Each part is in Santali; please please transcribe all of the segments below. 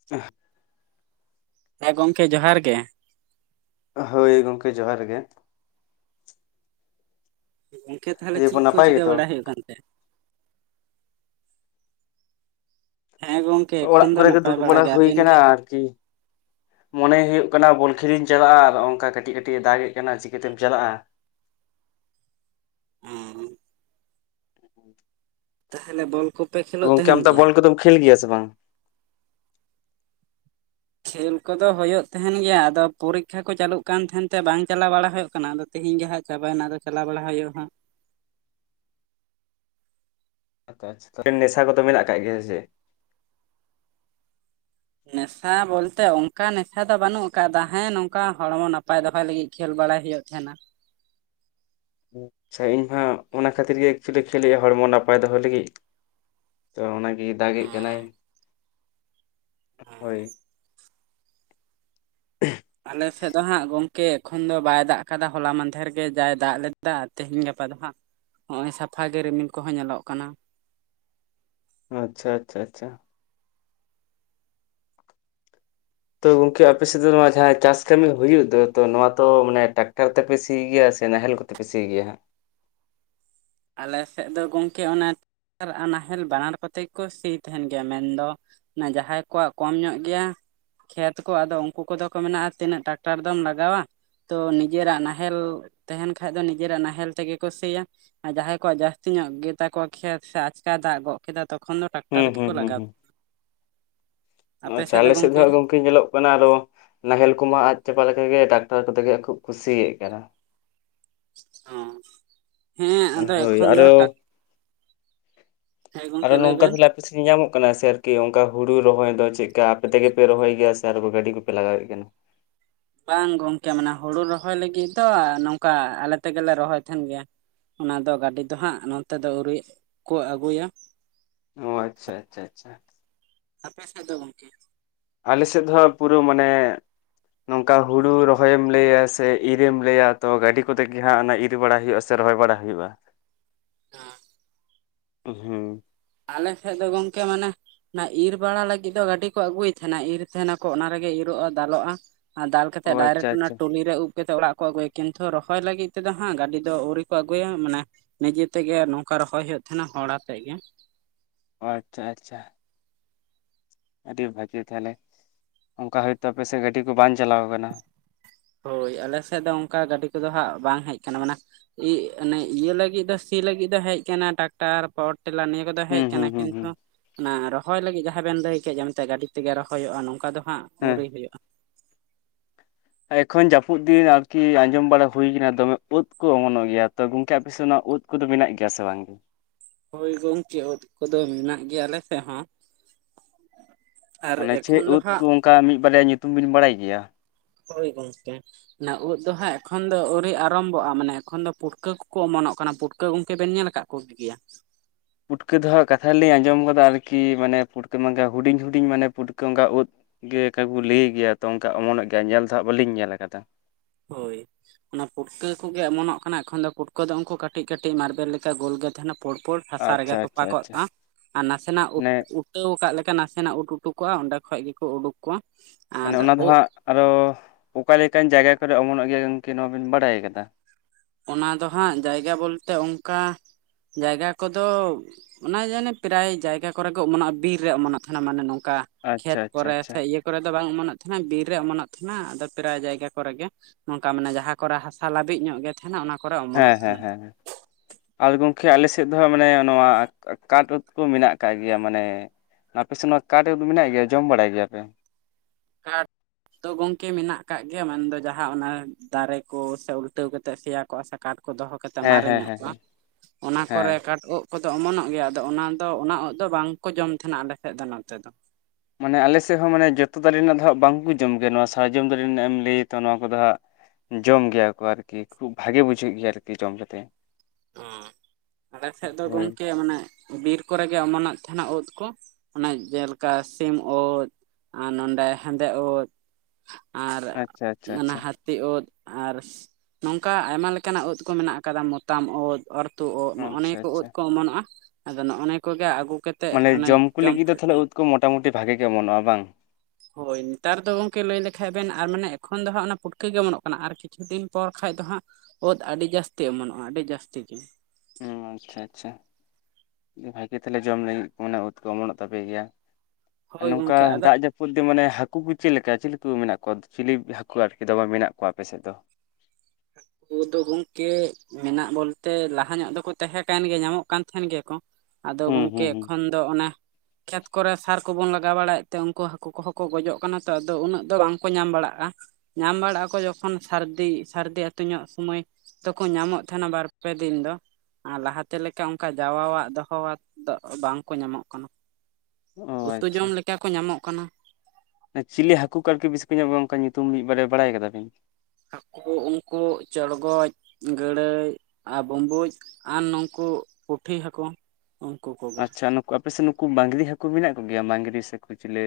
[unintelligible] ᱦᱮᱸ ᱜᱚᱢᱠᱮ ᱡᱚᱦᱟᱨ ᱜᱮ᱾ ᱦᱳᱭ ᱜᱚᱢᱠᱮ ᱡᱚᱦᱟᱨ ᱜᱮ᱾ ᱜᱚᱝᱠᱮ ᱛᱟᱦᱚᱞᱮ ᱫᱤᱭᱮᱯᱚᱨ ᱪᱤᱜ ᱠᱚ ᱱᱟᱯᱟᱭ ᱪᱤᱠᱟᱹ ᱜᱮᱛᱚ ᱵᱟᱲᱟ ᱦᱩᱭᱩᱜ ᱠᱟᱱ ᱛᱮ? ᱦᱮᱸ ᱜᱚᱝ ᱚᱲᱟᱜ ᱠᱚᱨᱮ ᱜᱮ ᱫᱩᱲᱩᱵ ᱵᱟᱲᱟ ᱦᱩᱭ ᱠᱟᱱᱟ ᱟᱨᱠᱤ᱾ ᱢᱚᱱᱮ ᱦᱩᱭᱩᱜ ᱠᱟᱱᱟ ᱵᱚᱞ ᱠᱷᱮᱞᱤᱧ ᱪᱟᱞᱟᱜ-ᱟ ᱟᱨ ᱦᱚᱜᱚᱝᱠᱟ ᱠᱟᱹᱴᱤᱡ ᱠᱟᱹᱴᱤᱡ ᱮ ᱫᱟᱜ ᱮᱜ ᱠᱟᱱᱟ ᱪᱤᱠᱟᱹᱛᱮᱢ ᱪᱟᱞᱟᱜ-ᱟ᱾ [inaudible] ᱛᱟᱦᱚᱞᱮ ᱵᱚᱞ ᱠᱚᱯ ᱜᱚᱝᱠᱮ ᱟᱢ ᱫᱚ ᱵᱚᱞ ᱠᱚᱫᱚᱢ ᱠᱷᱮᱞ ᱜᱮᱭᱟ ᱥᱮ ᱵᱟᱝ? ᱠᱷᱮᱞ ᱠᱚᱫᱚ ᱦᱩᱭᱩᱜ ᱛᱟᱦᱮᱱ ᱜᱮᱭᱟ ᱟᱫᱚ ᱯᱩᱨᱤᱠᱷᱟ ᱠᱚ ᱪᱟᱹᱞᱩᱜ ᱠᱟᱱ ᱛᱮᱦᱮ ᱛᱮ ᱵᱟᱝ ᱪᱟᱞᱟᱣ ᱵᱟᱲᱟ ᱦᱩᱭᱩᱜ ᱠᱟᱱᱟ ᱟᱫᱚ ᱛᱮᱦᱤᱧ ᱜᱮ ᱦᱟᱸᱜ ᱪᱟᱵᱟ ᱭᱮᱱᱟ ᱟᱫᱚ ᱪᱟᱞᱟᱣ ᱵᱟᱲᱟ ᱦᱩᱭᱩᱜ-ᱟ ᱦᱟᱜ᱾ [unintelligible] ᱱᱮᱥᱟ ᱠᱚᱫᱚ ᱢᱮᱱᱟᱜ ᱟᱠᱟᱜ ᱜᱮᱭᱟ ᱥᱮ ᱱᱮᱥᱟ ᱵᱚᱞᱛᱮ ᱚᱱᱠᱟ ᱱᱮᱥᱟ ᱫᱚ ᱵᱟᱹᱱᱩᱜ ᱟᱠᱟᱫᱟ ᱦᱮᱸ ᱱᱚᱝᱠᱟ ᱦᱚᱲᱢᱚ ᱱᱟᱯᱟᱭ ᱫᱚᱦᱚᱭ ᱞᱟᱹᱜᱤᱫ ᱠᱷᱮᱞ ᱵᱟᱲᱟᱭ ᱦᱩᱭᱩᱜ ᱛᱟᱦᱮᱱᱟ᱾ ᱟᱪᱪᱷᱟ ᱤᱧ ᱢᱟ ᱚᱱᱟ ᱠᱷᱟᱹᱛᱤᱨ ᱜᱮ ᱮᱠᱪᱩᱞᱤ ᱦᱚᱨᱢᱚᱱ ᱱᱟᱯᱟᱭ ᱫᱚᱦᱚᱭ ᱞᱟᱹᱜᱤᱫ ᱛᱚ ᱚᱱᱟᱜᱤ ᱫᱟᱜᱮᱜ ᱠᱟᱱᱟᱭ ᱦᱳᱭ᱾ [inaudible] ᱟᱞᱮ ᱥᱮᱜ ᱫᱚ ᱦᱟᱸᱜ ᱜᱚᱝᱠᱮ ᱮᱠᱷᱚᱱ ᱫᱚ ᱵᱟᱭ ᱫᱟᱜ ᱠᱟᱫᱟ ᱦᱚᱞᱟ ᱢᱟᱫᱷᱮᱨ ᱜᱮ ᱡᱟᱭ ᱫᱟᱜ ᱞᱮᱫᱟ ᱛᱮᱦᱮᱧ ᱜᱟᱯᱟ ᱫᱚ ᱦᱟᱸᱜ ᱦᱚᱜ ᱚᱭ ᱥᱟᱯᱷᱟ ᱜᱮ ᱨᱤᱢᱤᱞ ᱠᱚᱦᱚᱸ ᱧᱮᱞᱚᱜ ᱠᱟᱱᱟ᱾ ᱚ ᱟᱪᱪᱷᱟ ᱟᱪᱪᱷᱟ ᱟᱪᱪᱷᱟ᱾ ᱛᱚ ᱜᱚᱝᱠᱮ ᱟᱯᱮ ᱥᱮᱫ ᱫᱚ ᱱᱚᱣᱟ ᱡᱟᱦᱟᱸ ᱪᱟᱥ ᱠᱟᱹᱢᱤ ᱦᱩᱭᱩᱜ ᱫᱚ ᱛᱚ ᱱᱚᱣᱟ ᱛᱚ ᱢᱟᱱᱮ ᱴᱨᱟᱠᱴᱟᱨ ᱛᱮᱯᱮ ᱥᱤ ᱜᱮᱭᱟ ᱥᱮ ᱱᱟᱦᱮᱞ ᱥᱤᱭ ᱜᱮᱭᱟ ᱦᱟᱜ? ᱟᱞᱮ ᱥᱮᱜ ᱫᱚ ᱜᱚᱝᱠᱮ ᱚᱱᱟ ᱟᱨ ᱟᱨ ᱱᱟᱦᱮᱞ ᱵᱟᱱᱟᱨ ᱠᱚᱛᱮ ᱜᱮᱠᱚ ᱥᱤᱭ ᱛᱟᱦᱮᱱ ᱜᱮᱭᱟ ᱢᱮᱱᱫᱚ ᱚᱱᱟ ᱡᱟᱦᱟᱸᱭ ᱠᱚᱣᱟᱜ ᱠᱚᱢ ᱧᱚᱜ ᱜᱮᱭᱟ ᱠᱷᱮᱛ ᱠᱚ ᱟᱫᱚ ᱩᱱᱠᱩ ᱠᱚᱫᱚ ᱠᱚ ᱢᱮᱱᱟ ᱟᱨ ᱛᱤᱱᱟᱹᱜ ᱴᱨᱟᱠᱴᱟᱨ ᱫᱚᱢ ᱞᱟᱜᱟᱣᱟ ᱛᱚ ᱱᱤᱡᱮᱨᱟᱜ ᱱᱟᱦᱮᱞ ᱛᱟᱦᱮᱱ ᱠᱷᱟᱡ ᱫᱚ ᱱᱤᱡᱮᱨᱟᱜ ᱱᱟᱦᱮᱞ ᱛᱮᱜᱮ ᱠᱚ ᱥᱤᱭᱟ᱾ ᱟᱨ ᱡᱟᱦᱟᱸᱭ ᱠᱚᱣᱟᱜ ᱡᱟᱹᱥᱛᱤ ᱧᱚᱜ ᱜᱮᱛᱟ ᱠᱚᱣᱟ ᱠᱷᱮᱛ ᱥᱮ ᱟᱪᱠᱟ ᱫᱟᱜ ᱜᱚᱜ ᱠᱮᱫᱟ ᱛᱚᱠᱷᱚᱱ ᱫᱚ ᱴᱨᱟᱠᱴᱟᱨ ᱦᱩᱸ ᱦᱩᱸ ᱛᱮᱠᱚ ᱦᱩᱸ ᱞᱟᱜᱟ ᱦᱩᱸ ᱟᱪᱪᱷᱟ ᱟᱞᱮ ᱥᱮᱜ ᱫᱚᱦᱟᱸᱜ ᱜᱚᱝᱠᱮ ᱧᱮᱞᱚᱜ ᱦᱩᱭᱩᱜ ᱠᱟᱱᱟ ᱟᱫᱚ ᱱᱟᱦᱮᱞ ᱠᱚᱢᱟ ᱟᱫ ᱪᱟᱵᱟ ᱞᱮᱠᱟ ᱜᱮ ᱰᱟᱠᱛᱟᱨ ᱠᱚᱛᱮᱜᱮ ᱠᱷᱩᱵ ᱠᱩᱥᱤ ᱠᱟᱱᱟ᱾ ᱚ ᱦᱮᱸ ᱟᱫᱚ ᱦᱳᱭ ᱮᱠᱷᱚᱱ ᱟᱨᱚ ᱫᱚ ᱴᱟᱠ ᱦᱮᱸ ᱟᱨᱚ ᱜᱚᱢᱠᱮ ᱞᱟᱹᱭ ᱱᱚᱝᱠᱟ ᱵᱮᱱ [unintelligible] ᱠᱩᱥᱤ ᱧᱟᱢᱚᱜ ᱠᱟᱱᱟ ᱥᱮ ᱟᱨᱠᱤ ᱚᱝᱠᱟ ᱦᱩᱲᱩ ᱨᱚᱦᱚᱭ ᱫᱚ ᱪᱤᱠᱟ ᱟᱯᱮ ᱛᱮᱜᱮ ᱯᱮ ᱨᱚᱦᱚᱭ ᱜᱮᱭᱟ ᱥᱮ ᱟᱨ ᱜᱟᱹᱰᱤ ᱠᱚᱯᱮ ᱞᱟᱜᱟᱣᱮ ᱠᱟᱱᱟ? ᱵᱟᱝ ᱜᱚᱝᱠᱮ ᱢᱟᱱᱮ ᱦᱩᱲᱩ ᱨᱚᱦᱚᱭ ᱞᱟᱹᱜᱤᱜ ᱫᱚ ᱱᱚᱝᱠᱟ ᱟᱞᱮ ᱛᱮᱜᱮᱞᱮ ᱨᱚᱦᱚᱭ ᱛᱟᱦᱮᱱ ᱜᱮᱭᱟ᱾ ᱚᱱᱟ ᱫᱚ ᱜᱟᱹᱰᱤ ᱫᱚ ᱦᱟᱸᱜ ᱱᱚᱱᱛᱮ ᱫᱚ ᱟᱣᱨᱤ ᱠᱚ ᱟᱹᱜᱩᱭᱟ᱾ ᱚ ᱟᱪᱪᱷᱟ ᱟᱪᱪᱷᱟ ᱟᱪᱪᱷᱟ᱾ ᱟᱯᱮ ᱥᱮᱜ ᱫᱚ? ᱟᱞᱮ ᱥᱮᱜ ᱫᱚ ᱦᱟᱜ ᱯᱩᱨᱟᱹ ᱢᱟᱱᱮ ᱱᱚᱝᱠᱟ ᱦᱩᱲᱩ ᱨᱚᱦᱚᱭᱮᱢ ᱞᱟᱹᱭᱟ ᱥᱮ ᱤᱨᱮᱢ ᱞᱟᱹᱭᱟ ᱛᱚ ᱜᱟᱹᱰᱤ ᱠᱚᱛᱮᱜ ᱜᱮ ᱦᱟᱸᱜ ᱚᱱᱟ ᱤᱨ ᱵᱟᱲᱟ ᱦᱩᱭᱩᱜ-ᱟ᱾ ᱥᱮ ᱨᱚᱦᱚᱭ ᱵᱟᱲᱟ ᱦᱩᱭᱩᱜ-ᱟ᱾ [inaudible] [inaudible] ᱟᱞᱮ ᱥᱮᱜ ᱫᱚ ᱜᱚᱝᱠᱮ ᱢᱟᱱᱮ ᱚᱱᱟ ᱤᱨ ᱵᱟᱲᱟ ᱞᱟᱹᱜᱤᱫ ᱫᱚ ᱜᱟᱹᱰᱤ ᱠᱚ ᱟᱹᱜᱩᱭ ᱛᱟᱦᱮᱱᱟ ᱤᱨ ᱛᱟᱦᱮᱱᱟᱠᱚ ᱚᱱᱟ ᱨᱮᱜᱮ ᱤᱨᱚᱜ-ᱟ ᱫᱟᱞᱚᱜ-ᱟ᱾ ᱟᱨ ᱫᱟᱞ ᱠᱟᱛᱮᱜ ᱚ ᱟᱪᱪᱷᱟ ᱰᱟᱭᱨᱮᱠᱴ ᱚᱱᱟ ᱟᱪᱪᱷᱟ ᱴᱚᱞᱤ ᱨᱮ ᱩᱵ ᱠᱟᱹᱛᱮ ᱚᱲᱟᱜ ᱠᱚ ᱟᱹᱜᱩᱭᱟ ᱠᱤᱱᱛᱩ ᱨᱚᱦᱚᱭ ᱞᱟᱹᱜᱤᱫ ᱛᱚ ᱦᱟᱸᱜ ᱜᱟᱹᱰᱤ ᱫᱚ ᱟᱹᱣᱨᱤ ᱠᱚ ᱟᱹᱜᱩᱭᱟ ᱢᱟᱱᱮ ᱱᱤᱡᱮ ᱛᱮᱜᱮ ᱱᱚᱝᱠᱟ ᱨᱚᱦᱚᱭ ᱦᱩᱭᱩᱜ ᱛᱟᱦᱮᱸᱱᱟ ᱦᱚᱲ ᱟᱛᱮᱫ ᱜᱮ᱾ ᱟᱪᱪᱷᱟ ᱟᱪᱪᱷᱟ ᱟᱹᱰᱤ ᱵᱷᱟᱜᱤ ᱛᱟᱦᱚᱞᱮ ᱚᱱᱠᱟ ᱦᱳᱭᱛᱳ ᱟᱯᱮᱥᱮᱫ ᱜᱟᱹᱰᱤ ᱠᱚ ᱵᱟᱝ ᱪᱟᱞᱟᱣ ᱟᱠᱟᱱᱟ᱾ ᱦᱳᱭ ᱟᱞᱮ ᱥᱮᱫ ᱫᱚ ᱚᱱᱠᱟ ᱜᱟᱹᱰᱤ ᱠᱚᱫᱚ ᱦᱟᱸᱜ ᱵᱟᱝ ᱦᱮᱡ ᱟᱠᱟᱱᱟ ᱢᱟᱱᱮ ᱤ ᱤᱭᱟᱹ ᱞᱟᱹᱜᱤᱫ ᱫᱚ ᱥᱤ ᱞᱟᱹᱜᱤᱫ ᱫᱚ ᱦᱮᱡ ᱟᱠᱟᱱᱟ ᱴᱟᱠᱴᱟᱨ ᱯᱟᱣᱟᱨ ᱴᱮᱞᱟᱨᱱᱤ᱾ ᱠᱚᱫᱚ ᱦᱮᱡ ᱦᱩᱸ ᱦᱩᱸ ᱟᱠᱟᱱᱟ ᱦᱩᱸ ᱠᱤᱱᱛᱩ ᱦᱩᱸ ᱚᱱᱟ ᱨᱚᱦᱚᱭ ᱞᱟᱹᱜᱤᱫ ᱡᱟᱦᱟᱸ ᱵᱮᱱ ᱞᱟᱹᱭ ᱠᱮᱫ ᱮᱱᱛᱮᱫ ᱜᱟᱹᱰᱤ ᱛᱮᱜᱮ ᱨᱚᱦᱚᱭᱚᱜᱼᱟ ᱱᱚᱝᱠᱟ ᱫᱚ ᱦᱟᱸᱜ ᱦᱮᱸ ᱟᱣᱨᱤ ᱦᱩᱭᱩᱜᱼᱟ᱾ ᱮᱠᱷᱚᱱ ᱡᱟᱹᱯᱩᱫ ᱫᱤᱱ ᱟᱨᱠᱤ ᱟᱸᱡᱚᱢ ᱵᱟᱲᱟ ᱦᱩᱭ ᱟᱠᱟᱱᱟ ᱫᱚᱢᱮ ᱩᱫ ᱠᱚ ᱚᱢᱚᱱᱚᱜ ᱜᱮᱭᱟ ᱛᱚ ᱜᱚᱝᱠᱮ ᱟᱯᱮ ᱥᱮᱫ ᱚᱱᱟ ᱩᱫ ᱠᱚ ᱫᱚ ᱢᱮᱱᱟᱜ ᱜᱮᱭᱟ ᱥᱮ ᱵᱟᱝ? ᱦᱳᱭ ᱜᱚᱝᱠᱮ ᱩᱫ ᱠᱚᱫᱚ ᱢᱮᱱᱟᱜ ᱜᱮᱭᱟ ᱟᱞᱮ ᱥᱮᱫ ᱦᱚᱸ᱾ ᱟᱨ ᱢᱟᱱᱮ ᱮᱠᱷᱚᱱ ᱪᱮᱫ ᱫᱚ ᱩᱫ ᱠᱚ ᱦᱟᱸᱜ ᱚᱱᱠᱟ ᱢᱤᱫ ᱵᱟᱨᱮᱭᱟ ᱧᱩᱛᱩᱢ ᱵᱤᱱ ᱵᱟᱲᱟᱭ ᱜᱮᱭᱟ? ᱦᱳᱭ ᱜᱚᱝᱠᱮ ᱚᱱᱟ ᱩᱫ ᱫᱚ ᱦᱟᱸᱜ ᱮᱠᱷᱚᱱ ᱫᱚ ᱟᱹᱣᱨᱤ ᱟᱨᱚᱢᱵᱷᱚᱜᱼᱟ ᱢᱟᱱᱮ ᱮᱠᱷᱚᱱ ᱫᱚ ᱯᱩᱴᱠᱟᱹ ᱠᱚᱠᱚ ᱚᱢᱚᱱᱚᱜ ᱠᱟᱱᱟ ᱯᱩᱴᱠᱟᱹ ᱜᱚᱝᱠᱮ ᱵᱮᱱ ᱧᱮᱞ ᱟᱠᱟᱫᱼᱟ? ᱠᱷᱩᱴ ᱜᱮᱭᱟ ᱯᱩᱴᱠᱟᱹ ᱫᱚ ᱦᱟᱸᱜ ᱠᱟᱛᱷᱟ ᱨᱮᱞᱤᱧ ᱟᱸᱡᱚᱢ ᱟᱠᱟᱫᱟ ᱟᱨᱠᱤ ᱢᱟᱱᱮ ᱯᱩᱴᱠᱟᱹ ᱦᱩᱰᱤᱧ ᱦᱩᱰᱤᱧ ᱢᱟᱱᱮ ᱯᱩᱴᱠᱟᱹ ᱚᱱᱠᱟ ᱩᱫ ᱜᱮ ᱚᱱᱠᱟ ᱠᱚ ᱞᱟᱹᱭ ᱜᱮᱭᱟ ᱛᱚ ᱚᱱᱠᱟ ᱚᱢᱚᱱᱚᱜ ᱜᱮᱭᱟ ᱧᱮᱞ ᱫᱚ ᱦᱟᱸᱜ ᱵᱟᱹᱞᱤᱧ ᱧᱮᱞ ᱟᱠᱟᱫᱟ᱾ ᱦᱳᱭ ᱚᱱᱟ ᱯᱩᱴᱠᱟᱹ ᱠᱚᱜᱮ ᱮᱢᱚᱱᱚᱜ ᱠᱟᱱᱟ ᱮᱠᱷᱚᱱ ᱫᱚ ᱯᱩᱴᱠᱟᱹ ᱫᱚ ᱩᱱᱠᱩ ᱠᱟᱹᱴᱤᱡ ᱠᱟᱹᱴᱤᱡ ᱢᱟᱨᱵᱮᱞ ᱞᱮᱠᱟ ᱜᱳᱞ ᱜᱮ ᱛᱟᱦᱮᱱᱟ᱾ ᱯᱳᱲ ᱯᱳᱲ ᱦᱟᱥᱟ ᱟᱪᱪᱷᱟ ᱨᱮᱜᱮ ᱛᱚᱯᱟ ᱟᱪᱪᱷᱟ ᱟᱪᱪᱷᱟ ᱠᱚᱜ-ᱟ ᱟᱨ ᱱᱟᱥᱮᱱᱟᱜ ᱢᱟᱱᱮ ᱠᱷᱩᱱᱴᱟᱹᱣ [unintelligible] ᱟᱠᱟᱫ ᱞᱮᱠᱟ ᱱᱟᱥᱮᱱᱟᱜ ᱩᱴ ᱚᱴᱚ ᱠᱚᱜᱼᱟ ᱚᱸᱰᱮ ᱠᱷᱚᱡ ᱜᱮᱠᱚ ᱩᱰᱩᱠ ᱠᱚᱣᱟ᱾ ᱟᱨ ᱢᱟᱱᱮ ᱚᱱᱟ ᱫᱚ ᱳᱜ ᱦᱟᱸᱜ ᱟᱨᱚ ᱚᱠᱟ ᱞᱮᱠᱟᱱ ᱡᱟᱭᱜᱟ ᱠᱚᱨᱮ ᱚᱢᱚᱱᱚᱜ ᱜᱮᱭᱟ ᱜᱚᱝᱠᱮ ᱱᱚᱣᱟ ᱵᱤᱱ ᱵᱟᱰᱟᱭ ᱟᱠᱟᱫᱟ? ᱚᱱᱟ ᱫᱚ ᱦᱟᱸᱜ ᱡᱟᱭᱜᱟ ᱵᱚᱞᱛᱮ ᱚᱱᱠᱟ ᱡᱟᱭᱜᱟ ᱠᱚᱫᱚ ᱚᱱᱟ ᱜᱮ ᱢᱟᱱᱮ ᱯᱨᱟᱭ ᱡᱟᱭᱜᱟ ᱠᱚᱨᱮ ᱜᱮ ᱚᱢᱚᱱᱚᱜᱼᱟ ᱵᱤᱨ ᱨᱮ ᱚᱢᱚᱱᱚᱜ ᱛᱟᱦᱮᱱᱟ ᱢᱟᱱᱮ ᱱᱚᱝᱠᱟ ᱟᱪᱪᱷᱟ ᱠᱷᱮᱛ ᱟᱪᱪᱷᱟ ᱠᱚᱨᱮ ᱟᱪᱪᱷᱟ ᱥᱮ ᱤᱭᱟᱹ ᱠᱚᱨᱮ ᱫᱚ ᱵᱟᱝ ᱚᱢᱚᱱᱚᱜ ᱛᱟᱦᱮᱱᱟ ᱵᱤᱨ ᱨᱮ ᱚᱢᱚᱱᱚᱜ ᱛᱟᱦᱮᱱᱟ ᱟᱫᱚ ᱯᱨᱟᱭ ᱡᱟᱭᱜᱟ ᱠᱚᱨᱮᱜᱮ᱾ ᱚᱱᱠᱟ ᱢᱟᱱᱮ ᱡᱟᱦᱟᱸ ᱠᱚᱨᱮ ᱦᱟᱥᱟ ᱞᱟᱹᱵᱤᱫ ᱧᱚᱜ ᱜᱮ ᱛᱟᱦᱮᱱᱟ ᱚᱱᱟ ᱠᱚᱨᱮ ᱚᱢᱚᱱᱚᱜ ᱦᱮᱸ ᱦᱮᱸ ᱛᱟᱦᱮᱱᱟ ᱦᱮᱸ ᱟᱨ ᱜᱚᱝᱠᱮ ᱟᱞᱮ ᱥᱮᱫ ᱫᱚ ᱢᱟᱱᱮ ᱱᱚᱣᱟ ᱠᱟᱴ ᱩᱫ ᱠᱚ ᱢᱮᱱᱟᱜ ᱟᱠᱟᱫ ᱜᱮᱭᱟ ᱢᱟᱱᱮ ᱟᱯᱮᱥᱮᱫ ᱱᱚᱣᱟ ᱠᱟᱴ ᱩᱫ ᱢᱮᱱᱟᱜ ᱜᱮᱭᱟ ᱡᱚᱢ ᱵᱟᱲᱟᱭ ᱜᱮᱭᱟᱯᱮ? ᱚᱱᱟᱨ ᱛᱚ ᱜᱚᱝᱠᱮ ᱢᱮᱱᱟᱜ ᱟᱠᱟᱫ ᱜᱮᱭᱟ ᱢᱮᱱᱫᱚ ᱡᱟᱦᱟᱸ ᱚᱱᱟ ᱫᱟᱨᱮ ᱠᱚ ᱥᱮ ᱩᱞᱴᱟᱹᱣ ᱠᱟᱛᱮᱫ ᱥᱮᱭᱟ ᱠᱚᱜᱼᱟ ᱥᱮ ᱠᱟᱴ ᱠᱚ ᱫᱚᱦᱚ ᱠᱟᱛᱮᱫ ᱦᱮᱸ ᱢᱟᱨᱮ ᱦᱮᱸ ᱧᱚᱜ ᱦᱮᱸ ᱦᱮᱸ ᱚᱱᱟ ᱦᱮᱸ ᱠᱚᱨᱮ ᱠᱟᱴ ᱩᱫ ᱠᱚᱫᱚ ᱚᱢᱚᱱᱚᱜ ᱜᱮᱭᱟ ᱟᱫᱚ ᱚᱱᱟᱫᱚ ᱚᱱᱟ ᱩᱫ ᱫᱚ ᱵᱟᱝᱠᱚ ᱡᱚᱢ ᱛᱟᱦᱮᱱᱟ ᱟᱞᱮᱥᱮᱫ ᱫᱚ ᱱᱚᱛᱮ ᱫᱚ᱾ ᱢᱟᱱᱮ ᱟᱞᱮ ᱥᱮᱫ ᱦᱚᱸ ᱢᱟᱱᱮ ᱡᱚᱛᱚ ᱫᱟᱨᱮ ᱨᱮᱱᱟᱜ ᱫᱚ ᱦᱟᱸᱜ ᱵᱟᱝᱠᱚ ᱡᱚᱢ ᱜᱮᱭᱟ ᱱᱚᱣᱟ ᱥᱟᱨᱡᱚᱢ ᱫᱟᱨᱮ ᱨᱮᱱᱟᱜ ᱮᱢ ᱞᱟᱹᱭᱟ ᱛᱚ ᱱᱚᱣᱟ ᱠᱚᱫᱚ ᱦᱟᱸᱜ᱾ ᱡᱚᱢ ᱜᱮᱭᱟ ᱠᱚ ᱟᱨᱠᱤ ᱵᱷᱟᱜᱮ ᱵᱩᱡᱷᱟᱹᱜ ᱜᱮᱭᱟ ᱟᱨᱠᱤ ᱡᱚᱢ ᱠᱟᱛᱮᱫ᱾ ᱦᱩᱸ ᱟᱞᱮ ᱥᱮᱫ ᱫᱚ ᱦᱳᱭ ᱜᱚᱝᱠᱮ ᱢᱟᱱᱮ ᱵᱤᱨ ᱠᱚᱨᱮᱜᱮ ᱚᱢᱚᱱᱚᱜ ᱛᱟᱦᱮᱱᱟ ᱩᱫ ᱠᱚ ᱚᱱᱟ ᱚᱱᱮ ᱡᱮᱞᱮᱠᱟ ᱥᱤᱢ ᱳᱫ᱾ ᱟᱨ ᱱᱚᱰᱮ ᱦᱮᱸᱫᱮ ᱩᱫ ᱟᱨ ᱟᱪᱪᱷᱟ ᱟᱪᱪᱷᱟ ᱚᱱᱟ ᱟᱪᱪᱷᱟ ᱦᱟᱹᱛᱤ ᱩᱫ ᱟᱨ ᱱᱚᱝᱠᱟ ᱟᱭᱢᱟ ᱞᱮᱠᱟᱱᱟᱜ ᱩᱫ ᱠᱚ ᱢᱮᱱᱟᱜ ᱟᱠᱟᱫᱟ ᱢᱚᱛᱟᱢ ᱩᱫ ᱟᱨ ᱛᱩᱫ ᱳᱫ ᱱᱚᱜᱼᱚ ᱟᱪᱪᱷᱟ ᱱᱤᱭᱟᱹ ᱠᱚ ᱟᱪᱪᱷᱟ ᱩᱫ ᱠᱚ ᱚᱢᱚᱱᱚᱜᱼᱟ ᱟᱫᱚ ᱱᱚᱜᱼ ᱱᱤᱭᱟᱹ ᱠᱚᱜᱮ ᱟᱹᱜᱩ ᱠᱟᱛᱮᱫ ᱢᱟᱱᱮ ᱚᱱᱮ ᱡᱚᱢ ᱠᱚ ᱞᱟᱹᱜᱤᱫ ᱫᱚ ᱦᱩᱭᱩᱜ ᱛᱟᱦᱞᱮ ᱠᱟᱱᱟ ᱩᱫ ᱠᱚ ᱢᱚᱴᱟᱢᱩᱴᱤ ᱵᱷᱟᱜᱮ ᱜᱮ ᱚᱢᱚᱱᱚᱜᱼᱟ ᱵᱟᱝ? ᱦᱳᱭ ᱱᱮᱛᱟᱨ ᱫᱚ ᱜᱚᱝᱠᱮ ᱞᱟᱹᱭ ᱞᱮᱠᱷᱟᱡ ᱵᱮᱱ ᱟᱨ ᱢᱟᱱᱮ ᱮᱠᱷᱚᱱ ᱫᱚ ᱦᱟᱸᱜ ᱚᱱᱟ ᱯᱩᱴᱠᱟᱹ ᱜᱮᱚᱢᱚᱱᱚᱜ ᱠᱟᱱᱟ ᱟᱨ ᱠᱤᱪᱷᱩ ᱫᱤᱱ ᱯᱚᱨ ᱠᱷᱟᱡ ᱫᱚ ᱦᱟᱸᱜ ᱳᱫ ᱟᱹᱰᱤ ᱡᱟᱹᱥᱛᱤ ᱚᱢᱚᱱᱚᱜᱼᱟ ᱟᱹᱰᱤ ᱡᱟᱹᱥᱛᱤ ᱜᱮ᱾ ᱟᱪᱪᱷᱟ ᱟᱪᱪᱷᱟ ᱵᱷᱟᱜᱮ ᱜᱮ ᱛᱟᱞᱮ ᱡᱚᱢ ᱞᱟᱹᱜᱤᱫ ᱢᱟᱱᱮ ᱩᱫ ᱠᱚ ᱚᱢᱚᱱᱚᱜ ᱛᱟᱯᱮ ᱜᱮᱭᱟ ᱟᱨ ᱦᱳᱭ ᱱᱚᱝᱠᱟ ᱜᱚᱝᱠᱮ ᱟᱫᱚ ᱫᱟᱜ ᱡᱟᱹᱯᱩᱫ ᱚᱫᱮ ᱢᱟᱱᱮ ᱦᱟᱹᱠᱩ ᱠᱚ ᱪᱮᱫ ᱞᱮᱠᱟ ᱪᱮᱫ ᱠᱚ ᱢᱮᱱᱟᱜ ᱠᱚᱣᱟ ᱪᱤᱞᱤ ᱦᱟᱹᱠᱩ ᱠᱚ ᱟᱨᱠᱤ ᱫᱚᱢᱮ ᱢᱮᱱᱟᱜ ᱠᱚᱣᱟ ᱟᱯᱮ ᱥᱮᱫ ᱫᱚ? ᱩᱫᱩ ᱫᱚ ᱜᱚᱝᱠᱮ ᱢᱮᱱᱟᱜ ᱵᱚᱞᱛᱮ ᱞᱟᱦᱟ ᱧᱚᱜ ᱫᱚᱠᱚ ᱛᱟᱦᱮᱸ ᱠᱟᱱ ᱜᱮᱭᱟ ᱧᱟᱢᱚᱜ ᱠᱟᱱ ᱛᱟᱦᱮᱱ ᱜᱮᱭᱟ ᱠᱚ᱾ ᱟᱫᱚ ᱦᱩᱸ ᱜᱚᱝᱠᱮ ᱦᱩᱸ ᱦᱩᱸ ᱮᱠᱷᱚᱱ ᱫᱚ ᱚᱱᱟ ᱠᱷᱮᱛ ᱠᱚᱨᱮ ᱥᱟᱨ ᱠᱚᱵᱚᱱ ᱞᱟᱜᱟᱣ ᱵᱟᱲᱟᱭᱮᱫ ᱛᱮ, ᱩᱱᱠᱩ ᱦᱟᱹᱠᱩ ᱠᱚᱦᱚᱸ ᱠᱚ ᱜᱚᱡᱚᱜ ᱠᱟᱱᱟ ᱛᱚ ᱟᱫᱚ ᱩᱱᱟᱹᱜ ᱫᱚ ᱵᱟᱝᱠᱚ ᱧᱟᱢ ᱵᱟᱲᱟᱜᱼᱟ᱾ ᱧᱟᱢ ᱵᱟᱲᱟᱜᱼᱟ ᱠᱚ, ᱡᱚᱠᱷᱚᱱ ᱥᱟᱹᱨᱫᱤ ᱥᱟᱹᱨᱫᱤ ᱟᱛᱩ ᱧᱚᱜ ᱥᱩᱢᱚᱭ ᱫᱚᱠᱚ ᱧᱟᱢᱚᱜ ᱛᱟᱦᱮᱸᱱᱟ ᱵᱟᱨᱯᱮ ᱫᱤᱱ ᱫᱚ ᱟᱨ ᱞᱟᱦᱟᱛᱮ ᱞᱮᱠᱟ ᱚᱱᱠᱟ ᱡᱟᱣᱟᱜ ᱫᱚᱦᱚᱣᱟ ᱫᱚ ᱵᱟᱝ ᱠᱚ ᱧᱟᱢᱚᱜ ᱠᱟᱱᱟ᱾ ᱚ ᱩᱛᱩ ᱟᱪᱪᱷᱟ ᱡᱚᱢ ᱞᱮᱠᱟ ᱠᱚ ᱧᱟᱢᱚᱜ ᱠᱟᱱᱟ᱾ ᱪᱤᱞᱤ ᱦᱟᱹᱠᱩ ᱠᱚ ᱟᱨᱠᱤ ᱵᱮᱥᱤ ᱠᱚ ᱧᱟᱢᱚᱜ ᱚᱱᱠᱟ ᱧᱩᱛᱩᱢ ᱢᱤᱫ ᱵᱟᱨᱭᱟ ᱵᱟᱲᱟᱭ ᱠᱟᱫᱟ ᱵᱤᱱ? ᱦᱟᱹᱠᱩ ᱩᱝᱠᱩ ᱪᱚᱲᱜᱚᱡ ᱜᱟᱹᱲᱟᱹᱭ ᱟᱨ ᱵᱩᱢᱵᱩᱡ᱾ ᱟᱨ ᱱᱩᱜ ᱠᱩ ᱯᱩᱴᱷᱤ ᱦᱟᱹᱠᱩ᱾ ᱩᱱᱠᱩ ᱠᱚ᱾ ᱟᱪᱪᱷᱟ ᱱᱩᱠᱩ ᱟᱯᱮ ᱥᱮᱜ ᱱᱩᱠᱩ ᱢᱟᱹᱝᱽᱨᱤ ᱦᱟᱹᱠᱩ ᱢᱮᱱᱟᱜ ᱠᱚᱜᱮᱭᱟ ᱢᱝᱽᱨᱤ ᱥᱮ ᱠᱷᱩᱪᱞᱟ?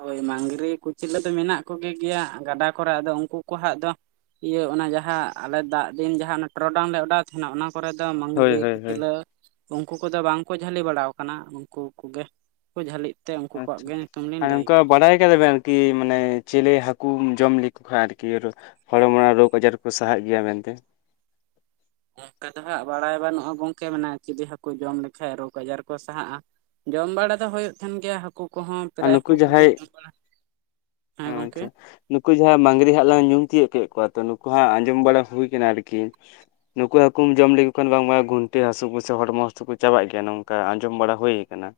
ᱦᱳᱭ ᱢᱟᱝᱽᱨᱤ ᱠᱩᱪᱤᱞᱟᱹ ᱫᱚ ᱢᱮᱱᱟᱜ ᱠᱚᱜᱮ ᱜᱮᱭᱟ ᱜᱟᱰᱟ ᱠᱚᱨᱮ ᱟᱫᱚ ᱩᱱᱠᱩ ᱠᱚ ᱦᱟᱜ ᱫᱚ ᱤᱭᱟᱹ ᱚᱱᱟ ᱡᱟᱦᱟᱸ ᱟᱞᱮ ᱫᱟᱜ ᱫᱤᱱ ᱡᱟᱦᱟᱸ ᱚᱱᱟ ᱴᱚᱨᱚᱰᱟᱝ ᱞᱮ ᱚᱰᱟᱣ ᱛᱟᱦᱮᱱᱟ ᱚᱱᱟ ᱠᱚᱨᱮ ᱫᱚ ᱦᱳᱭ ᱢᱟᱝᱽᱨᱤ ᱦᱳᱭ ᱦᱳᱭ ᱠᱩᱪᱞᱟᱹ ᱩᱱᱠᱩ ᱠᱚᱫᱚ ᱵᱟᱝᱠᱚ ᱡᱷᱟᱹᱞᱤ ᱵᱟᱲᱟ ᱠᱟᱱᱟ ᱱᱠᱝᱠᱩ ᱠᱚᱜᱮ ᱩᱱᱠᱩ ᱡᱷᱟᱹᱞᱤᱜ ᱛᱮ ᱩᱝᱠᱩ ᱠᱚᱣᱟᱜ ᱟᱪᱪᱷᱟ ᱜᱮ ᱧᱩᱛᱩᱢ ᱟᱨ ᱞᱤᱧ ᱞᱟᱹᱭ ᱱᱚᱝᱠᱟ ᱠᱮᱫᱟ ᱵᱟᱲᱟᱭ ᱠᱟᱫᱟ ᱵᱮᱱ ᱟᱨᱠᱤ ᱢᱟᱱᱮ ᱪᱤᱞᱮ ᱦᱟᱹᱠᱩᱢ ᱡᱚᱢ ᱞᱮᱠᱚ ᱠᱷᱟᱱ ᱟᱨᱠᱤ ᱦᱚᱲᱢᱚ ᱨᱮᱱᱟᱜ ᱨᱳᱜᱽ ᱟᱡᱟᱨ ᱠᱚ ᱥᱟᱦᱟᱜ ᱜᱮᱭᱟ ᱢᱮᱱᱛᱮ᱾ ᱚ ᱝᱠᱟ ᱫᱚ ᱦᱟᱸᱜ ᱵᱟᱲᱟᱭ ᱵᱟᱹᱱᱩᱜᱼᱟ᱾ ᱜᱚᱝᱠᱮ ᱢᱮ ᱡᱩᱫᱤ ᱦᱟᱹᱠᱩ ᱡᱚᱢ ᱞᱮᱠᱷᱟᱡ ᱨᱳᱜᱽ ᱟᱡᱟᱨ ᱠᱚ ᱥᱟᱦᱟᱜᱼᱟ᱾ ᱡᱚᱢ ᱵᱟᱲᱟ ᱫᱚ ᱦᱩᱭᱩᱜ ᱛᱟᱦᱮᱱ, ᱜᱮᱭᱟ ᱦᱟᱹᱠᱩ ᱠᱚᱦᱚᱸ ᱟᱨ ᱯᱨᱟᱭ ᱱᱩᱠᱩ ᱦᱟᱹᱠᱩ ᱠᱚᱜᱮ ᱡᱟᱦᱟᱸᱭ ᱡᱚᱢ ᱵᱟᱲᱟ [unintelligible] ᱦᱮᱸ ᱚ ᱜᱚᱝᱠᱮ ᱟᱪᱪᱷᱟ ᱱᱩᱠᱩ ᱡᱟᱦᱟᱸ ᱢᱟᱝᱽᱨᱤ ᱦᱟᱸᱜ ᱞᱟᱝ ᱧᱩᱢ ᱛᱤᱭᱳᱜ ᱠᱮᱫ ᱠᱚᱣᱟ, ᱛᱚ ᱱᱩᱠᱩ ᱦᱟᱸ ᱟᱸᱡᱚᱢ ᱵᱟᱲᱟ ᱦᱩᱭ ᱠᱟᱱᱟ ᱟᱨᱠᱤ ᱱᱩᱠᱩ ᱦᱟᱹᱠᱩᱢ ᱡᱚᱢ ᱞᱮᱠᱚ ᱠᱷᱟᱱ ᱵᱟᱝᱢᱟ ᱜᱩᱱᱴᱮ ᱦᱟᱹᱥᱩ ᱠᱚ ᱥᱮ ᱦᱚᱲᱢᱚ ᱦᱟᱹᱥᱩ ᱠᱚ ᱪᱟᱵᱟᱜ ᱜᱮᱭᱟ ᱱᱚᱝᱠᱟ ᱟᱸᱡᱚᱢ ᱵᱟᱲᱟ ᱦᱩᱭ ᱠᱟᱱᱟ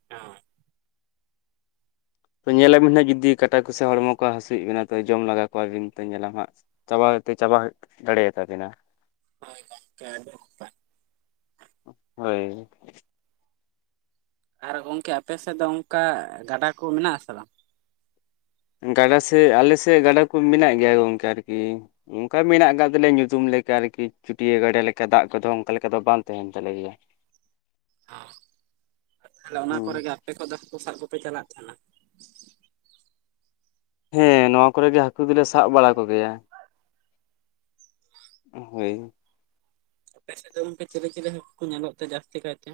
[unintelligible] ᱛᱚ ᱧᱮᱞ ᱟᱵᱤᱱ ᱦᱟᱸᱜ ᱡᱩᱫᱤ ᱠᱟᱴᱟ, ᱠᱚ ᱥᱮ ᱦᱚᱲᱢᱚ ᱠᱚ ᱦᱟᱹᱥᱩᱭᱮᱫ ᱵᱮᱱᱟ ᱛᱚ ᱡᱚᱢ ᱞᱟᱜᱟ ᱠᱚᱣᱟᱵᱤᱱ ᱛᱚ ᱧᱮᱞᱟᱢ ᱦᱟᱸᱜ ᱪᱟᱵᱟ ᱛᱮ ᱪᱟᱵᱟ ᱫᱟᱲᱮᱭᱟᱜ ᱛᱟᱵᱮᱱᱟ ᱾ ᱦᱳᱭ ᱜᱚᱝᱠᱮ ᱟᱹᱰᱤ ᱦᱳᱭ᱾ ᱟᱨ ᱜᱚᱝᱠᱮ ᱟᱯᱮ ᱥᱮᱫ ᱫᱚ ᱚᱝᱠᱟ ᱜᱟᱰᱟ ᱠᱚ ᱢᱮᱱᱟᱜ ᱟᱥᱮ ᱵᱟᱝ ᱜᱟᱰᱟ ᱥᱮᱜ ᱟᱞᱮᱥᱮᱫ ᱜᱟᱰᱟ ᱠᱚ ᱢᱮᱱᱟᱜ ᱜᱮᱭᱟ ᱜᱚᱝᱠᱮ ᱟᱨᱠᱤ ᱚᱷᱠᱟ ᱢᱮᱱᱟᱜ ᱟᱠᱟᱫ ᱛᱟᱞᱮᱭᱟ᱾ ᱧᱩᱛᱩᱢ ᱞᱮᱠᱟ ᱟᱨᱠᱤ ᱪᱩᱹᱴᱭᱟᱹ ᱜᱟᱰᱟ ᱞᱮᱠᱟ, ᱫᱟᱜ ᱠᱚᱫᱚ ᱚᱱᱠᱟ ᱞᱮᱠᱟ ᱫᱚ ᱵᱟᱝ ᱛᱟᱦᱮᱱ ᱛᱟᱞᱮ ᱜᱮᱭᱟ [inaudible] ᱚ ᱟᱨ ᱛᱟᱦᱚᱞᱮ ᱚᱱᱟ ᱦᱩᱸ ᱠᱚᱨᱮ ᱜᱮ ᱟᱯᱮ ᱠᱚᱫᱚ ᱦᱟᱹᱠᱩ ᱥᱟᱵ ᱠᱚᱯᱮ ᱪᱟᱞᱟᱜ ᱛᱟᱦᱮᱱᱟ᱾ ᱦᱮᱸ ᱱᱚᱣᱟ ᱠᱚᱨᱮ ᱜᱮ ᱦᱟᱹᱠᱩ ᱫᱚᱞᱮ ᱥᱟᱵ ᱵᱟᱲᱟ ᱠᱚ ᱜᱮᱭᱟ᱾ ᱦᱳᱭ᱾ ᱟᱯᱮ ᱥᱮᱫ ᱫᱚ ᱜᱚᱝᱠᱮ ᱪᱤᱞᱤ ᱪᱤᱞᱤ ᱦᱟᱹᱠᱩ ᱠᱚ ᱧᱮᱞᱚᱜ ᱛᱮ ᱡᱟᱹᱥᱛᱤ ᱠᱟᱭᱛᱮ?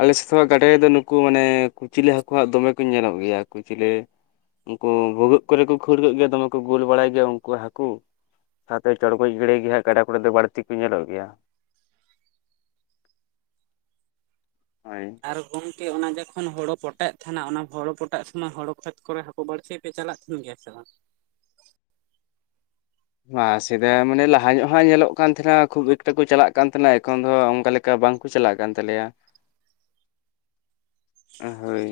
ᱟᱞᱮ ᱥᱮ ᱜᱟᱰᱟ ᱨᱮᱫᱚ ᱱᱩᱠᱩ ᱢᱟᱱᱮ ᱠᱩᱪᱞᱟᱹ ᱦᱟᱹᱠᱩ ᱦᱟᱜ ᱫᱚᱢᱮ ᱠᱚ ᱧᱮᱞᱚᱜ ᱜᱮᱭᱟ ᱠᱩᱪᱞᱟᱹ ᱩᱝᱠᱩ ᱵᱷᱩᱜᱟᱹᱜ ᱠᱚᱨᱮ ᱠᱚ ᱠᱷᱟᱹᱲ ᱠᱚᱜ ᱜᱮᱭᱟ ᱫᱚᱢᱮ ᱠᱚ ᱜᱳᱞ ᱵᱟᱲᱟᱭ ᱜᱮᱭᱟ ᱩᱱᱠᱩ ᱦᱟᱹᱠᱩ ᱥᱟᱶᱛᱮ ᱪᱚᱲᱜᱚᱡ ᱜᱟᱲᱟᱹᱭ ᱜᱮ ᱦᱟᱜ ᱜᱟᱰᱟ ᱠᱚᱨᱮ ᱫᱚ ᱵᱟᱹᱲᱛᱤ ᱠᱚ ᱧᱮᱞᱚᱜ ᱜᱮᱭᱟ᱾ ᱦᱳᱭ᱾ ᱟᱨ ᱜᱚᱝᱠᱮ ᱚᱱᱟ ᱡᱚᱠᱷᱚᱱ ᱦᱳᱲᱳ ᱯᱚᱴᱟᱭᱮᱫ, ᱛᱟᱦᱮᱱᱟ ᱚᱱᱟ, ᱦᱳᱲᱳ ᱯᱚᱴᱟᱜ ᱥᱚᱢᱚᱭ ᱦᱳ ᱠᱷᱮᱛ ᱠᱚᱨᱮ ᱠᱳ ᱵᱟᱹᱲᱥᱤ ᱯᱮ ᱪᱟᱞᱟᱜ ᱛᱟᱦᱮᱱ ᱜᱮᱭᱟ ᱥᱮ ᱵᱟᱝ ᱢᱟ ᱥᱮᱫᱟᱭ ᱢᱟᱱᱮ ᱞᱟᱦᱟ ᱧᱚᱜ ᱦᱟᱸᱜ ᱧᱮᱞᱚᱜ ᱠᱟᱱ, ᱛᱟᱦᱮᱱᱟ ᱠᱷᱩᱵ ᱮᱠᱴᱟ ᱠᱚ ᱪᱟᱞᱟᱜ ᱠᱟᱱ ᱛᱟᱦᱮᱱᱟ ᱮᱠᱷᱚᱱ ᱫᱚ ᱚᱱᱠᱟ ᱞᱮᱠᱟ ᱠᱟ ᱵᱟᱝᱠᱚ ᱪᱟᱞᱟᱜ ᱠᱟᱱ ᱛᱟᱞᱮᱭᱟ ᱦᱳᱭ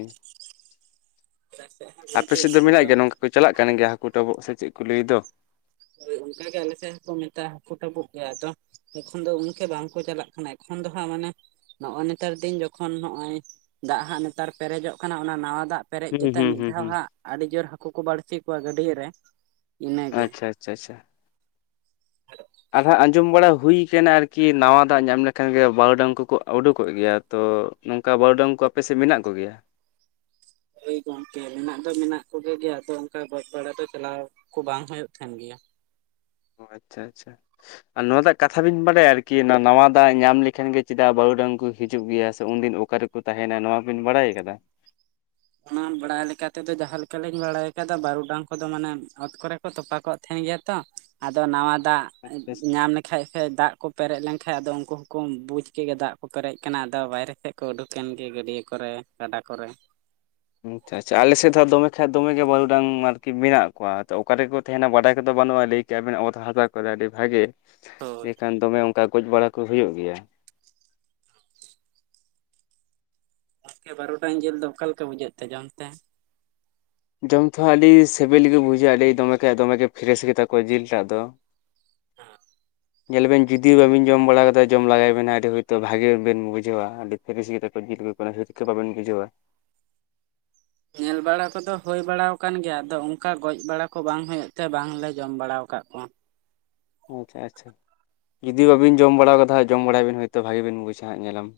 ᱟᱯᱮ ᱵ ᱥᱮᱫ ᱫᱚ ᱢᱮᱱᱟᱜ ᱜᱮᱭᱟ ᱱᱚᱝᱠᱟ [unintelligible] ᱠᱚ ᱪᱟᱞᱟᱜ ᱠᱟᱱ ᱜᱮᱭᱟ ᱦᱟᱹᱠᱩ ᱴᱟᱵᱚᱜ ᱥᱮ ᱪᱮᱫ ᱠᱚ ᱞᱟᱹᱭ ᱫᱚ? ᱚᱱᱠᱟ ᱜᱮ ᱟᱞᱮ ᱥᱮ ᱠᱚ ᱢᱮᱛᱟᱜ-ᱟ᱾ ᱦᱟᱹᱠᱩ ᱴᱟᱵᱩᱜ ᱜᱮ ᱟᱫᱚ ᱮᱠᱷᱚᱱ ᱫᱚ ᱚᱱᱠᱷᱮ ᱵᱟᱝᱠᱚ ᱪᱟᱞᱟᱜ ᱠᱟᱱᱟ ᱮᱠᱷᱚᱱ ᱫᱚ ᱦᱟᱸᱜ ᱢᱟᱱᱮ ᱱᱚᱜᱼᱚᱭ ᱱᱮᱛᱟᱨ ᱫᱤᱱ ᱡᱚᱠᱷᱚᱱ ᱱᱚᱜᱼᱚᱭ ᱫᱟᱜ ᱦᱟᱸᱜ ᱱᱮᱛᱟᱨ ᱯᱮᱨᱮᱡᱚᱜ ᱠᱟᱱᱟ ᱚᱱᱟ ᱱᱟᱣᱟ ᱫᱟᱜ ᱯᱮᱨᱮᱡ ᱦᱩᱸ ᱠᱟᱛᱮᱫ ᱦᱩᱸ ᱢᱤᱫ ᱦᱩᱸ ᱫᱷᱟᱣ ᱦᱩᱸ ᱦᱟᱸᱜ ᱟᱹᱰᱤ ᱡᱳᱨ ᱦᱟᱹᱠᱩ ᱠᱚ ᱵᱟᱹᱲᱥᱤ ᱠᱚᱣᱟ ᱜᱟᱹᱰᱭᱟᱹ ᱨᱮ ᱾ ᱟᱪᱪᱷᱟ ᱟᱪᱷᱟ ᱪᱷᱟ ᱾ ᱟᱫᱷᱟ ᱟᱸᱡᱚᱢ ᱵᱟᱲᱟ ᱦᱩᱭ ᱮᱠᱷᱮᱱ ᱟᱨᱠᱤ ᱱᱟᱣᱟ ᱫᱟᱜ ᱧᱟᱢ ᱞᱮᱠᱷᱟᱱ ᱜᱮ ᱵᱟᱨᱩᱰᱟᱹᱝ ᱠᱚᱠᱚ ᱩᱰᱩᱠᱚᱜ ᱜᱮᱭᱟ ᱛᱚ ᱚᱱᱠᱟ ᱵᱟᱨᱩᱰᱟᱝ ᱠᱚ ᱟᱯᱮ ᱥᱮᱫ ᱢᱮᱱᱟᱜ ᱠᱚ ᱜᱮᱭᱟ? ᱦᱳᱭ ᱜᱚᱝᱠᱮ ᱢᱮᱱᱟᱜ ᱫᱚ ᱢᱮᱱᱟᱜ ᱠᱚᱜᱮ ᱜᱮᱭᱟ ᱟᱫᱚ ᱚᱱᱠᱟ ᱜᱚᱡ ᱵᱟᱲᱟ ᱫᱚ ᱪᱟᱞᱟᱣ ᱠᱚ ᱵᱟᱝ ᱦᱩᱭᱩᱜ ᱛᱟᱦᱮᱱ ᱜᱮᱭᱟ ᱾ ᱚ ᱟᱪᱪᱷᱟ ᱟᱪᱪᱷᱟ ᱾ ᱟᱨ ᱱᱚᱣᱟ ᱴᱟᱜ ᱠᱟᱛᱷᱟ ᱵᱤᱱ ᱵᱟᱰᱟᱭᱟ ᱟᱨᱠᱤ ᱱᱟᱣᱟ ᱫᱟᱜ ᱧᱟᱢ ᱞᱮᱠᱷᱟᱱ ᱜᱮ ᱪᱮᱫᱟᱜ ᱵᱟᱹᱨᱩ ᱰᱟᱝ ᱠᱚ ᱦᱤᱡᱩᱜ ᱜᱮᱭᱟ? ᱥᱮ ᱩᱱᱫᱤᱱ ᱚᱠᱟᱨᱮᱠᱚ ᱛᱟᱦᱮᱱᱟ ᱱᱚᱣᱟ ᱵᱤᱱ ᱵᱟᱲᱟᱭ ᱟᱠᱟᱫᱟ? ᱚᱱᱟ ᱵᱟᱲᱟᱭ ᱞᱮᱠᱟ ᱛᱮᱫᱚ ᱡᱟᱦᱟᱸ ᱞᱮᱠᱟᱞᱤᱧ ᱵᱟᱲᱟᱭ ᱟᱠᱟᱫᱟ ᱵᱟᱨᱩᱰᱟᱝ ᱠᱚᱫᱚ ᱢᱟᱱᱮ ᱚᱛ ᱠᱚᱨᱮ ᱛᱚᱯᱟ ᱠᱚᱜ ᱛᱟᱦᱮᱱ ᱜᱮᱭᱟ ᱛᱚ ᱟᱫᱚ ᱱᱟᱣᱟ ᱫᱟᱜ ᱟᱪᱪᱷᱟ ᱧᱟᱢ ᱞᱮᱠᱷ ᱠᱷᱟᱡ ᱥᱮ ᱫᱟᱜ ᱠᱚ ᱯᱮᱨᱮᱡ ᱞᱮᱱᱠᱷᱟᱱᱡ ᱟᱫᱚ ᱩᱱᱠᱩ ᱦᱚᱸᱠᱚ ᱵᱩᱡ ᱠᱮᱫ ᱜᱮ ᱫᱟᱜ ᱠᱚ ᱯᱮᱨᱮᱡ ᱟᱠᱟᱱᱟ ᱟᱫᱚ ᱵᱟᱭᱨᱮ ᱥᱮᱫ ᱠᱚ ᱩᱰᱩᱠ ᱮᱱ ᱜᱮ ᱜᱟᱹᱰᱭᱟᱹ ᱠᱚᱨᱮ ᱜᱟᱰᱟ ᱠᱚᱨᱮ ᱾ ᱟᱪᱪᱷᱟ ᱟᱪᱪᱷᱟ ᱟᱞᱮ ᱥᱮᱫ ᱫᱚ ᱦᱟᱸᱜ ᱫᱚᱢᱮ ᱠᱷᱮᱛ ᱫᱚᱢᱮ ᱜᱮ ᱵᱟᱨᱩᱰᱟᱝ ᱟᱨᱠᱤ ᱢᱮᱱᱟᱜ ᱠᱚᱣᱟ ᱛᱚ ᱚᱠᱟ ᱨᱮ ᱠᱚ ᱛᱟᱦᱮᱱᱟ ᱵᱟᱰᱟᱭ ᱠᱚᱫᱚ ᱵᱟᱹᱱᱩᱜᱼᱟ ᱞᱟᱹᱭ ᱠᱮᱭᱟ ᱵᱮᱱ ᱨᱮᱱᱟᱜ ᱚᱛ ᱦᱟᱥᱟ ᱠᱚᱨᱮ ᱟᱹᱰᱤ ᱵᱷᱟᱜᱤ ᱦᱳᱭ ᱤᱱᱟᱹᱠᱷᱟᱱ ᱫᱚᱢᱮ ᱚᱱᱠᱟ ᱜᱚᱡ ᱵᱟᱲᱟ ᱠᱚ ᱦᱩᱭᱩᱜ ᱜᱮᱭᱟ ᱾ ᱜᱚᱢᱠᱮ ᱵᱟᱨᱩᱰᱟᱝ ᱡᱤᱞ ᱫᱚ ᱚᱠᱟᱞᱮ ᱞᱮᱠᱟ ᱵᱩᱡᱷᱟᱹᱜ ᱛᱮ ᱡᱚᱢ ᱛᱮ? ᱡᱚᱢ ᱛᱮᱦᱚᱸ ᱟᱹᱰᱤ ᱥᱤᱵᱤᱞ ᱜᱮ ᱵᱩᱡᱷᱟᱹᱜᱼᱟ ᱞᱟᱹᱭ ᱫᱚᱢᱮ ᱠᱷᱟᱡ ᱫᱚᱢᱮ ᱜᱮ ᱯᱷᱨᱮᱥ ᱜᱮᱛᱟ ᱠᱚᱣᱟ ᱡᱤᱞ ᱴᱟᱜ ᱫᱚ ᱾ ᱦᱟᱸ ᱾ ᱧᱮᱞ ᱵᱮᱱ ᱡᱩᱫᱤᱭᱳ ᱵᱟᱹᱵᱤᱱ ᱡᱚᱢ ᱵᱟᱲᱟ ᱠᱟᱫᱟ ᱡᱚᱢ ᱞᱮᱜᱟᱭ ᱵᱤᱱ ᱟᱹᱰᱤ ᱦᱳᱭᱛᱳ ᱵᱷᱟᱜᱤ ᱵᱤᱱ ᱵᱩᱡᱷᱟᱹᱣᱟ ᱟᱹᱰᱤ ᱯᱷᱮᱨᱮᱥ ᱜᱮᱛᱟ ᱠᱚᱣᱟ ᱡᱤᱞ ᱠᱚ ᱠᱚᱱᱳ ᱦᱤᱨᱠᱟᱹ ᱵᱟᱵᱮᱱ ᱵᱩᱡᱷᱟᱹᱣᱟ ᱾ ᱧᱮᱞ ᱵᱟᱲᱟ ᱠᱚᱫᱚ ᱦᱩᱭ ᱵᱟᱲᱟ ᱟᱠᱟᱱ ᱜᱮᱭᱟ ᱟᱫᱚ ᱚᱱᱠᱟ ᱜᱚᱡ ᱵᱟᱲᱟ ᱠᱚ ᱵᱟᱝ ᱦᱩᱭᱩᱜ ᱛᱮ ᱵᱟᱝᱞᱮ ᱡᱚᱢ ᱵᱟᱲᱟ ᱟᱠᱟᱫ ᱠᱚᱣᱟ ᱾ ᱟᱪᱪᱷᱟ ᱟᱪᱪᱷᱟ, ᱡᱩᱫᱤ ᱵᱟᱵᱤᱱ ᱡᱚᱢ ᱵᱟᱲᱟ ᱠᱟᱫᱟ ᱦᱟᱸᱜ ᱡᱚᱢ ᱵᱟᱲᱟᱭ ᱵᱤᱱ ᱦᱳᱭᱛᱳ ᱵᱷᱟᱜᱤ ᱵᱤᱱ ᱵᱩᱡᱟ ᱦᱟᱸᱜ ᱧᱮᱞᱟᱢ ᱾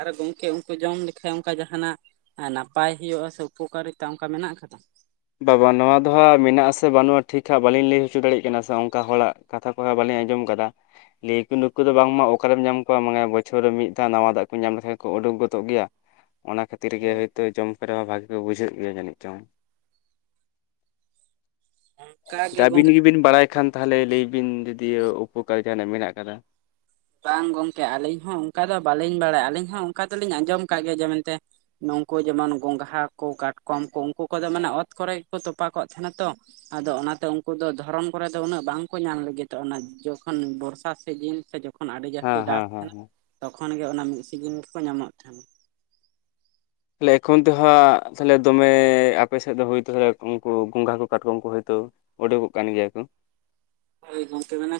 ᱟᱨ ᱜᱚᱝᱠᱮ ᱩᱱᱠᱩ ᱡᱚᱢ ᱞᱮᱠᱷᱟᱡ ᱚᱱᱠᱟ ᱡᱟᱦᱟᱱᱟᱜ ᱟᱨ ᱱᱟᱯᱟᱭ ᱦᱩᱭᱩᱜᱼᱟ, ᱥᱮ ᱩᱯᱚᱠᱟᱨᱤᱛᱟ ᱚᱱᱠᱟ ᱢᱮᱱᱟᱜ ᱟᱠᱟᱫᱟ? ᱵᱟ-ᱵᱟ ᱱᱚᱣᱟ ᱫᱚ ᱦᱟᱸᱜ ᱢᱮᱱᱟᱜ ᱟᱥᱮ ᱵᱟᱹᱱᱩᱜᱼᱟ ᱴᱷᱤᱠ ᱦᱟᱸᱜ ᱵᱟᱹᱞᱤᱧ ᱞᱟᱹᱭ ᱦᱚᱪᱚ ᱫᱟᱲᱮᱜ ᱠᱟᱱᱟ ᱥᱮ ᱚᱱᱠᱟ ᱦᱚᱲᱟᱜ ᱠᱟᱛᱷᱟ ᱠᱚᱦᱚᱸ ᱵᱟᱞᱤᱧ ᱟᱸᱡᱚᱢ ᱟᱠᱟᱫᱟ ᱾ ᱞᱟᱹᱭ ᱠᱚ ᱱᱩᱠᱩ ᱫᱚ ᱵᱟᱝᱢᱟ ᱚᱠᱟᱨᱮᱢ ᱧᱟᱢ ᱠᱚᱣᱟ ᱢᱟᱱᱮ ᱵᱚᱪᱷᱚᱨ ᱨᱮ ᱢᱤᱫ ᱫᱷᱟᱣ ᱱᱟᱣᱟ ᱫᱟᱜ ᱠᱚ ᱧᱟᱢ ᱞᱮᱠᱷᱟᱡ ᱠᱚ ᱩᱰᱩᱠ ᱜᱚᱫᱚᱜ ᱜᱮᱭᱟ ᱾ ᱚᱱᱟ ᱠᱷᱟᱹᱛᱤᱨ ᱜᱮ ᱦᱳᱭ ᱦᱳᱭᱛᱳ ᱡᱚᱢ ᱠᱚᱨᱮ ᱦᱚᱸ ᱵᱷᱟᱜᱤ ᱠᱚ ᱵᱩᱡᱷᱟᱹᱜ ᱜᱮᱭᱟ ᱡᱟᱹᱱᱤᱡ ᱪᱚᱝ? ᱚᱱᱠᱟ ᱦᱮᱸᱛᱚ ᱜᱮ ᱟᱹᱵᱤᱱ ᱜᱚᱝᱠᱮ ᱜᱮᱵᱤᱱ ᱵᱟᱲᱟᱭ ᱠᱷᱟᱱ ᱛᱟᱦᱚᱞᱮ ᱞᱟᱹᱭ ᱵᱤᱱ ᱡᱚᱫᱤᱭᱚ ᱩᱯᱚᱠᱟᱨᱤ ᱡᱟᱦᱟᱱᱟᱜ ᱢᱮᱱᱟᱜ ᱟᱠᱟᱫᱟ ᱾ ᱵᱟᱝ ᱜᱚᱝᱠᱮ ᱟᱹᱞᱤᱧ ᱦᱚᱸ ᱚᱱᱠᱟ ᱫᱚ ᱵᱟᱝᱤᱧ ᱵᱟᱲᱟᱭᱟ ᱟᱹᱞᱤᱧ ᱦᱚᱸ ᱚᱱᱠᱟ ᱫᱚᱞᱤᱧ ᱟᱸᱡᱚᱢ ᱠᱟᱜ ᱜᱮᱭᱟ ᱡᱮ ᱢᱮᱱᱛᱮ ᱱᱩᱝᱠᱩ ᱡᱮᱢᱚᱱ ᱜᱚᱝᱜᱷᱟ ᱠᱚ, ᱠᱟᱴᱠᱚᱢ ᱠᱚ, ᱩᱱᱠᱩ ᱠᱚᱫᱚ ᱢᱟᱱᱮ ᱚᱛ ᱠᱚᱨᱮ ᱜᱮᱠᱚ ᱛᱚᱯᱟ ᱠᱚᱜ ᱛᱟᱦᱮᱱᱟ ᱛᱚ ᱾ ᱟᱫᱚ ᱚᱱᱟᱛᱮ ᱩᱱᱠᱩ ᱫᱚ ᱫᱷᱚᱨᱚᱱ ᱠᱚᱨᱮ ᱫᱚ ᱩᱱᱟᱹᱜ ᱵᱟᱝᱠᱚ ᱧᱟᱢ ᱞᱟᱹᱜᱤᱫᱚᱜᱼᱟ ᱚᱱᱟ ᱡᱚᱠᱷᱚᱱ ᱵᱚᱨᱥᱟ ᱥᱤᱡᱤᱱ ᱥᱮ ᱡᱚᱠᱷᱚᱱ ᱛᱚᱠᱷᱚᱱ ᱟᱹᱰᱤ ᱡᱟᱹᱥᱛᱤ ᱦᱮᱸ ᱫᱟᱜ ᱦᱮᱸ ᱦᱮᱸ ᱛᱟᱦᱮᱱᱟ ᱦᱮᱸ ᱛᱚᱠᱷᱚᱱ ᱜᱮ ᱚᱱᱟ ᱢᱤᱫ ᱥᱤᱡᱤᱱ ᱜᱮᱠᱚ ᱧᱟᱢᱚᱜ ᱛᱟᱦᱮᱱᱟ ᱾ ᱛᱟᱦᱮ ᱮᱠᱷᱚᱱ ᱛᱚ ᱦᱟᱸᱜ ᱛᱟᱦᱞᱮ ᱫᱚᱢᱮ ᱟᱯᱮ ᱥᱮᱫ ᱫᱚ ᱦᱳᱭᱛᱚ ᱛᱟᱦᱞᱮ ᱩᱱᱠᱩ ᱜᱚᱸᱜᱷᱟ ᱠᱚ ᱠᱟᱴᱠᱚᱢ ᱠᱚ ᱦᱳᱭᱛᱚ ᱩᱰᱩᱠᱚᱜ ᱠᱟᱱ ᱜᱮᱭᱟ ᱠᱚ ᱾ ᱦᱳᱭ ᱜᱚᱝᱠᱮ ᱢᱟᱱᱮ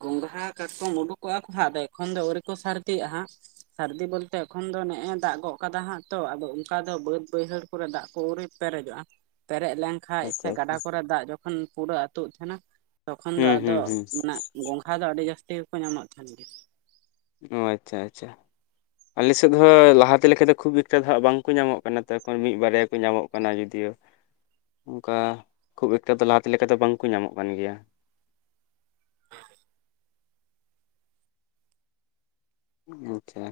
ᱜᱚᱸᱜᱷᱟ, ᱠᱟᱴᱠᱚᱢ ᱩᱰᱩᱠᱚᱜᱼᱟ ᱠᱚ ᱦᱟᱸᱜ ᱟᱫᱚ ᱮᱠᱷᱚᱱ ᱫᱚ ᱟᱹᱣᱨᱤ ᱠᱚ ᱥᱟᱨᱫᱤᱜᱼᱟ ᱦᱟᱸᱜ ᱾ ᱥᱟᱹᱨᱫᱤ ᱵᱚᱞᱛᱮ ᱮᱠᱷᱚᱱ ᱫᱚ ᱱᱮᱜᱼ ᱮ ᱫᱟᱜ ᱜᱚᱜ ᱠᱟᱫᱟ ᱦᱟᱸᱜ ᱛᱚ ᱟᱫᱚ ᱚᱱᱠᱟ ᱫᱚ ᱵᱟᱹᱫ ᱵᱟᱹᱭᱦᱟᱹᱲ ᱠᱚᱨᱮ ᱫᱟᱜ ᱠᱚ ᱯᱣᱩᱨᱨᱤ ᱯᱮᱨᱮᱡᱚᱜᱼᱟ ᱯᱩᱨᱟ ᱫᱟᱜ ᱠᱚ ᱟᱣᱨᱤ ᱯᱮᱨᱮᱡᱚᱜᱼᱟ, ᱯᱮᱨᱮᱡ ᱞᱮᱱᱠᱟᱱᱡ ᱥᱮ ᱟᱪᱪᱷᱟ ᱟᱪᱪᱷᱟ ᱜᱟᱰᱟ ᱠᱚᱨᱮ ᱫᱟᱜ ᱡᱚᱠᱷᱚᱱ ᱯᱩᱨᱟᱹ ᱟᱹᱛᱩᱜ ᱛᱟᱦᱮᱱᱟ ᱛᱚᱠᱷᱚᱱ ᱫᱚ ᱦᱩᱸ ᱦᱩᱸ ᱟᱫᱚ ᱦᱩᱸ ᱢᱟᱱᱮ ᱜᱚᱝᱜᱷᱟ ᱫᱚ ᱟᱹᱰᱤ ᱡᱟᱹᱥᱛᱤ ᱜᱮᱠᱚ ᱧᱟᱢᱚᱜ ᱛᱟᱦᱮᱱ ᱜᱮᱭᱟ ᱾ ᱚ ᱟᱪᱪᱷᱟ ᱟᱪᱪᱷᱟ ᱾ ᱟᱞᱮ ᱥᱮᱫ ᱦᱚᱸ ᱞᱟᱦᱟᱛᱮ ᱞᱮᱠᱟ ᱫᱚ ᱠᱷᱩᱵ ᱮᱠᱴᱟ ᱫᱚ ᱦᱟᱸᱜ ᱵᱟᱝᱠᱚ ᱧᱟᱢᱚᱜ ᱠᱟᱱᱟ ᱛᱚ ᱮᱠᱷᱚᱱ ᱢᱤᱫ ᱵᱟᱨᱭᱟ ᱠᱚ ᱧᱟᱢᱚᱜ ᱠᱟᱱᱟ ᱡᱩᱫᱤᱭᱳ ᱾ ᱚᱱᱠᱟ ᱠᱷᱩᱵ ᱮᱠᱴᱟ ᱫᱚ ᱞᱟᱦᱟ ᱛᱮ ᱞᱮᱠᱟ ᱫᱚ ᱵᱟᱝᱠᱚ ᱧᱟᱢᱚᱜ ᱠᱟᱱ ᱜᱮᱭᱟ ᱾ ᱦᱮᱸ ᱦᱮᱸ ᱟᱪᱪᱷᱟ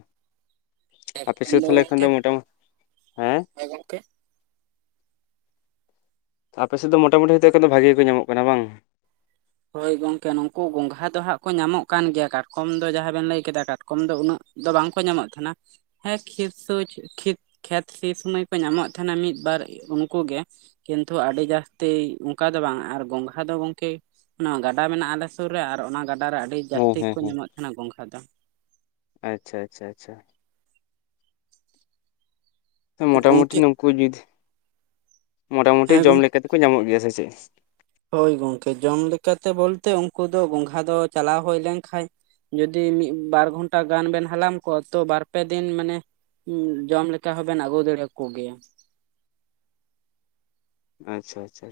ᱟᱯᱮ ᱮᱠᱷᱚᱱ ᱥᱮᱫ ᱛᱟᱦᱚᱞᱮ ᱠᱷᱟᱱ ᱜᱚᱝᱠᱮ ᱫᱚ ᱢᱳᱴᱟᱢ ᱦᱮᱸ ᱦᱳᱭ ᱜᱚᱝᱠᱮ ᱟᱯᱮᱥᱮᱫ ᱫᱚ ᱢᱚᱴᱟᱢᱩᱴᱤ ᱦᱚᱳ ᱛᱚ ᱱᱮᱛᱚᱜ ᱫᱚ ᱵᱷᱟᱜᱮ ᱜᱮ ᱠᱚ ᱧᱟᱢᱚᱜ ᱠᱟᱱᱟ ᱵᱟᱝ? ᱦᱳᱭ ᱜᱚᱝᱠᱮ ᱱᱩᱠᱩ ᱜᱚᱸᱜᱷᱟ ᱫᱚ ᱦᱟᱸᱜ ᱠᱚ ᱧᱟᱢᱚᱜ ᱠᱟᱱ ᱜᱮᱭᱟ ᱠᱟᱴᱠᱚᱢ ᱫᱚ ᱡᱟᱦᱟᱸ ᱵᱮᱱ ᱞᱟᱹᱭ ᱠᱮᱫᱟ ᱠᱟᱴᱠᱚᱢ ᱫᱚ ᱩᱱᱟᱹᱜ ᱫᱚ ᱵᱟᱝᱠᱚ ᱧᱟᱢᱚᱜ ᱛᱟᱦᱮᱱᱟ᱾ ᱦᱮᱸ ᱠᱷᱮᱛ ᱥᱳᱪ ᱠᱷᱮᱛ ᱠᱷᱮᱛ ᱥᱤ ᱥᱳᱢᱚᱭ ᱠᱚ ᱧᱟᱢᱚᱜ ᱛᱟᱦᱮᱱᱟ ᱢᱤᱫ ᱵᱟᱨ ᱩᱱᱠᱩ ᱜᱮ᱾ ᱠᱤᱱᱛᱩ ᱟᱹᱰᱤ ᱡᱟᱹᱥᱛᱤ ᱚᱱᱠᱟ ᱫᱚ ᱵᱟᱝ ᱟᱨ ᱜᱚᱝᱜᱷᱟ ᱫᱚ ᱜᱚᱝᱠᱮ ᱚᱱᱟ ᱜᱟᱰᱟ ᱢᱮᱱᱟᱜᱼᱟ ᱟᱞᱮ ᱥᱩᱨ ᱨᱮ ᱟᱨ ᱚᱱᱟ ᱜᱟᱰᱟ ᱨᱮ ᱟᱹᱰᱤ ᱦᱮᱸ ᱡᱟᱹᱥᱛᱤ ᱦᱮᱸ ᱠᱚ ᱦᱮᱸ ᱧᱟᱢᱚᱜ ᱛᱟᱦᱮᱱᱟ ᱜᱚᱝᱠᱷᱟ ᱫᱚ᱾ ᱟᱪᱪᱷᱟ ᱟᱪᱪᱷᱟ ᱟᱪᱷᱟ ᱢᱚᱴᱟᱢᱩᱴᱤ ᱜᱚᱝᱠᱮ ᱱᱩᱠᱩ ᱡᱩᱫ, ᱢᱚᱴᱟᱢᱩᱴᱤ ᱦᱮᱸ ᱡᱚᱢ ᱜᱚᱝᱠᱮ ᱞᱮᱠᱟ ᱛᱮᱠᱚ ᱧᱟᱢᱚᱜ ᱜᱮᱭᱟ ᱥᱮ ᱪᱮᱫ? ᱦᱳᱭ ᱜᱚᱝᱠᱮ ᱡᱚᱢ ᱞᱮᱠᱟᱛᱮ ᱵᱚᱞᱛᱮ, ᱩᱱᱠᱩ ᱫᱚ ᱜᱚᱝᱜᱷᱟ ᱫᱚ ᱪᱟᱞᱟᱣ ᱦᱩᱭ ᱞᱮᱱᱠᱷᱟᱡ ᱡᱩᱫᱤ ᱢᱤᱫ ᱵᱟᱨ ᱜᱷᱚᱱᱴᱟ ᱜᱟᱱ ᱵᱮᱱ ᱦᱟᱞᱟᱝ ᱠᱚᱣᱟ ᱛᱚ ᱵᱟᱨᱯᱮ ᱫᱤᱱ ᱢᱟᱱᱮ ᱡᱚᱢ ᱞᱮᱠᱟ ᱦᱚᱸᱵᱮᱱ ᱟᱹᱜᱩ ᱫᱟᱲᱮᱭᱟ ᱠᱚ ᱜᱮᱭᱟ᱾ ᱟᱪᱪᱷᱟ ᱟᱪᱷᱟ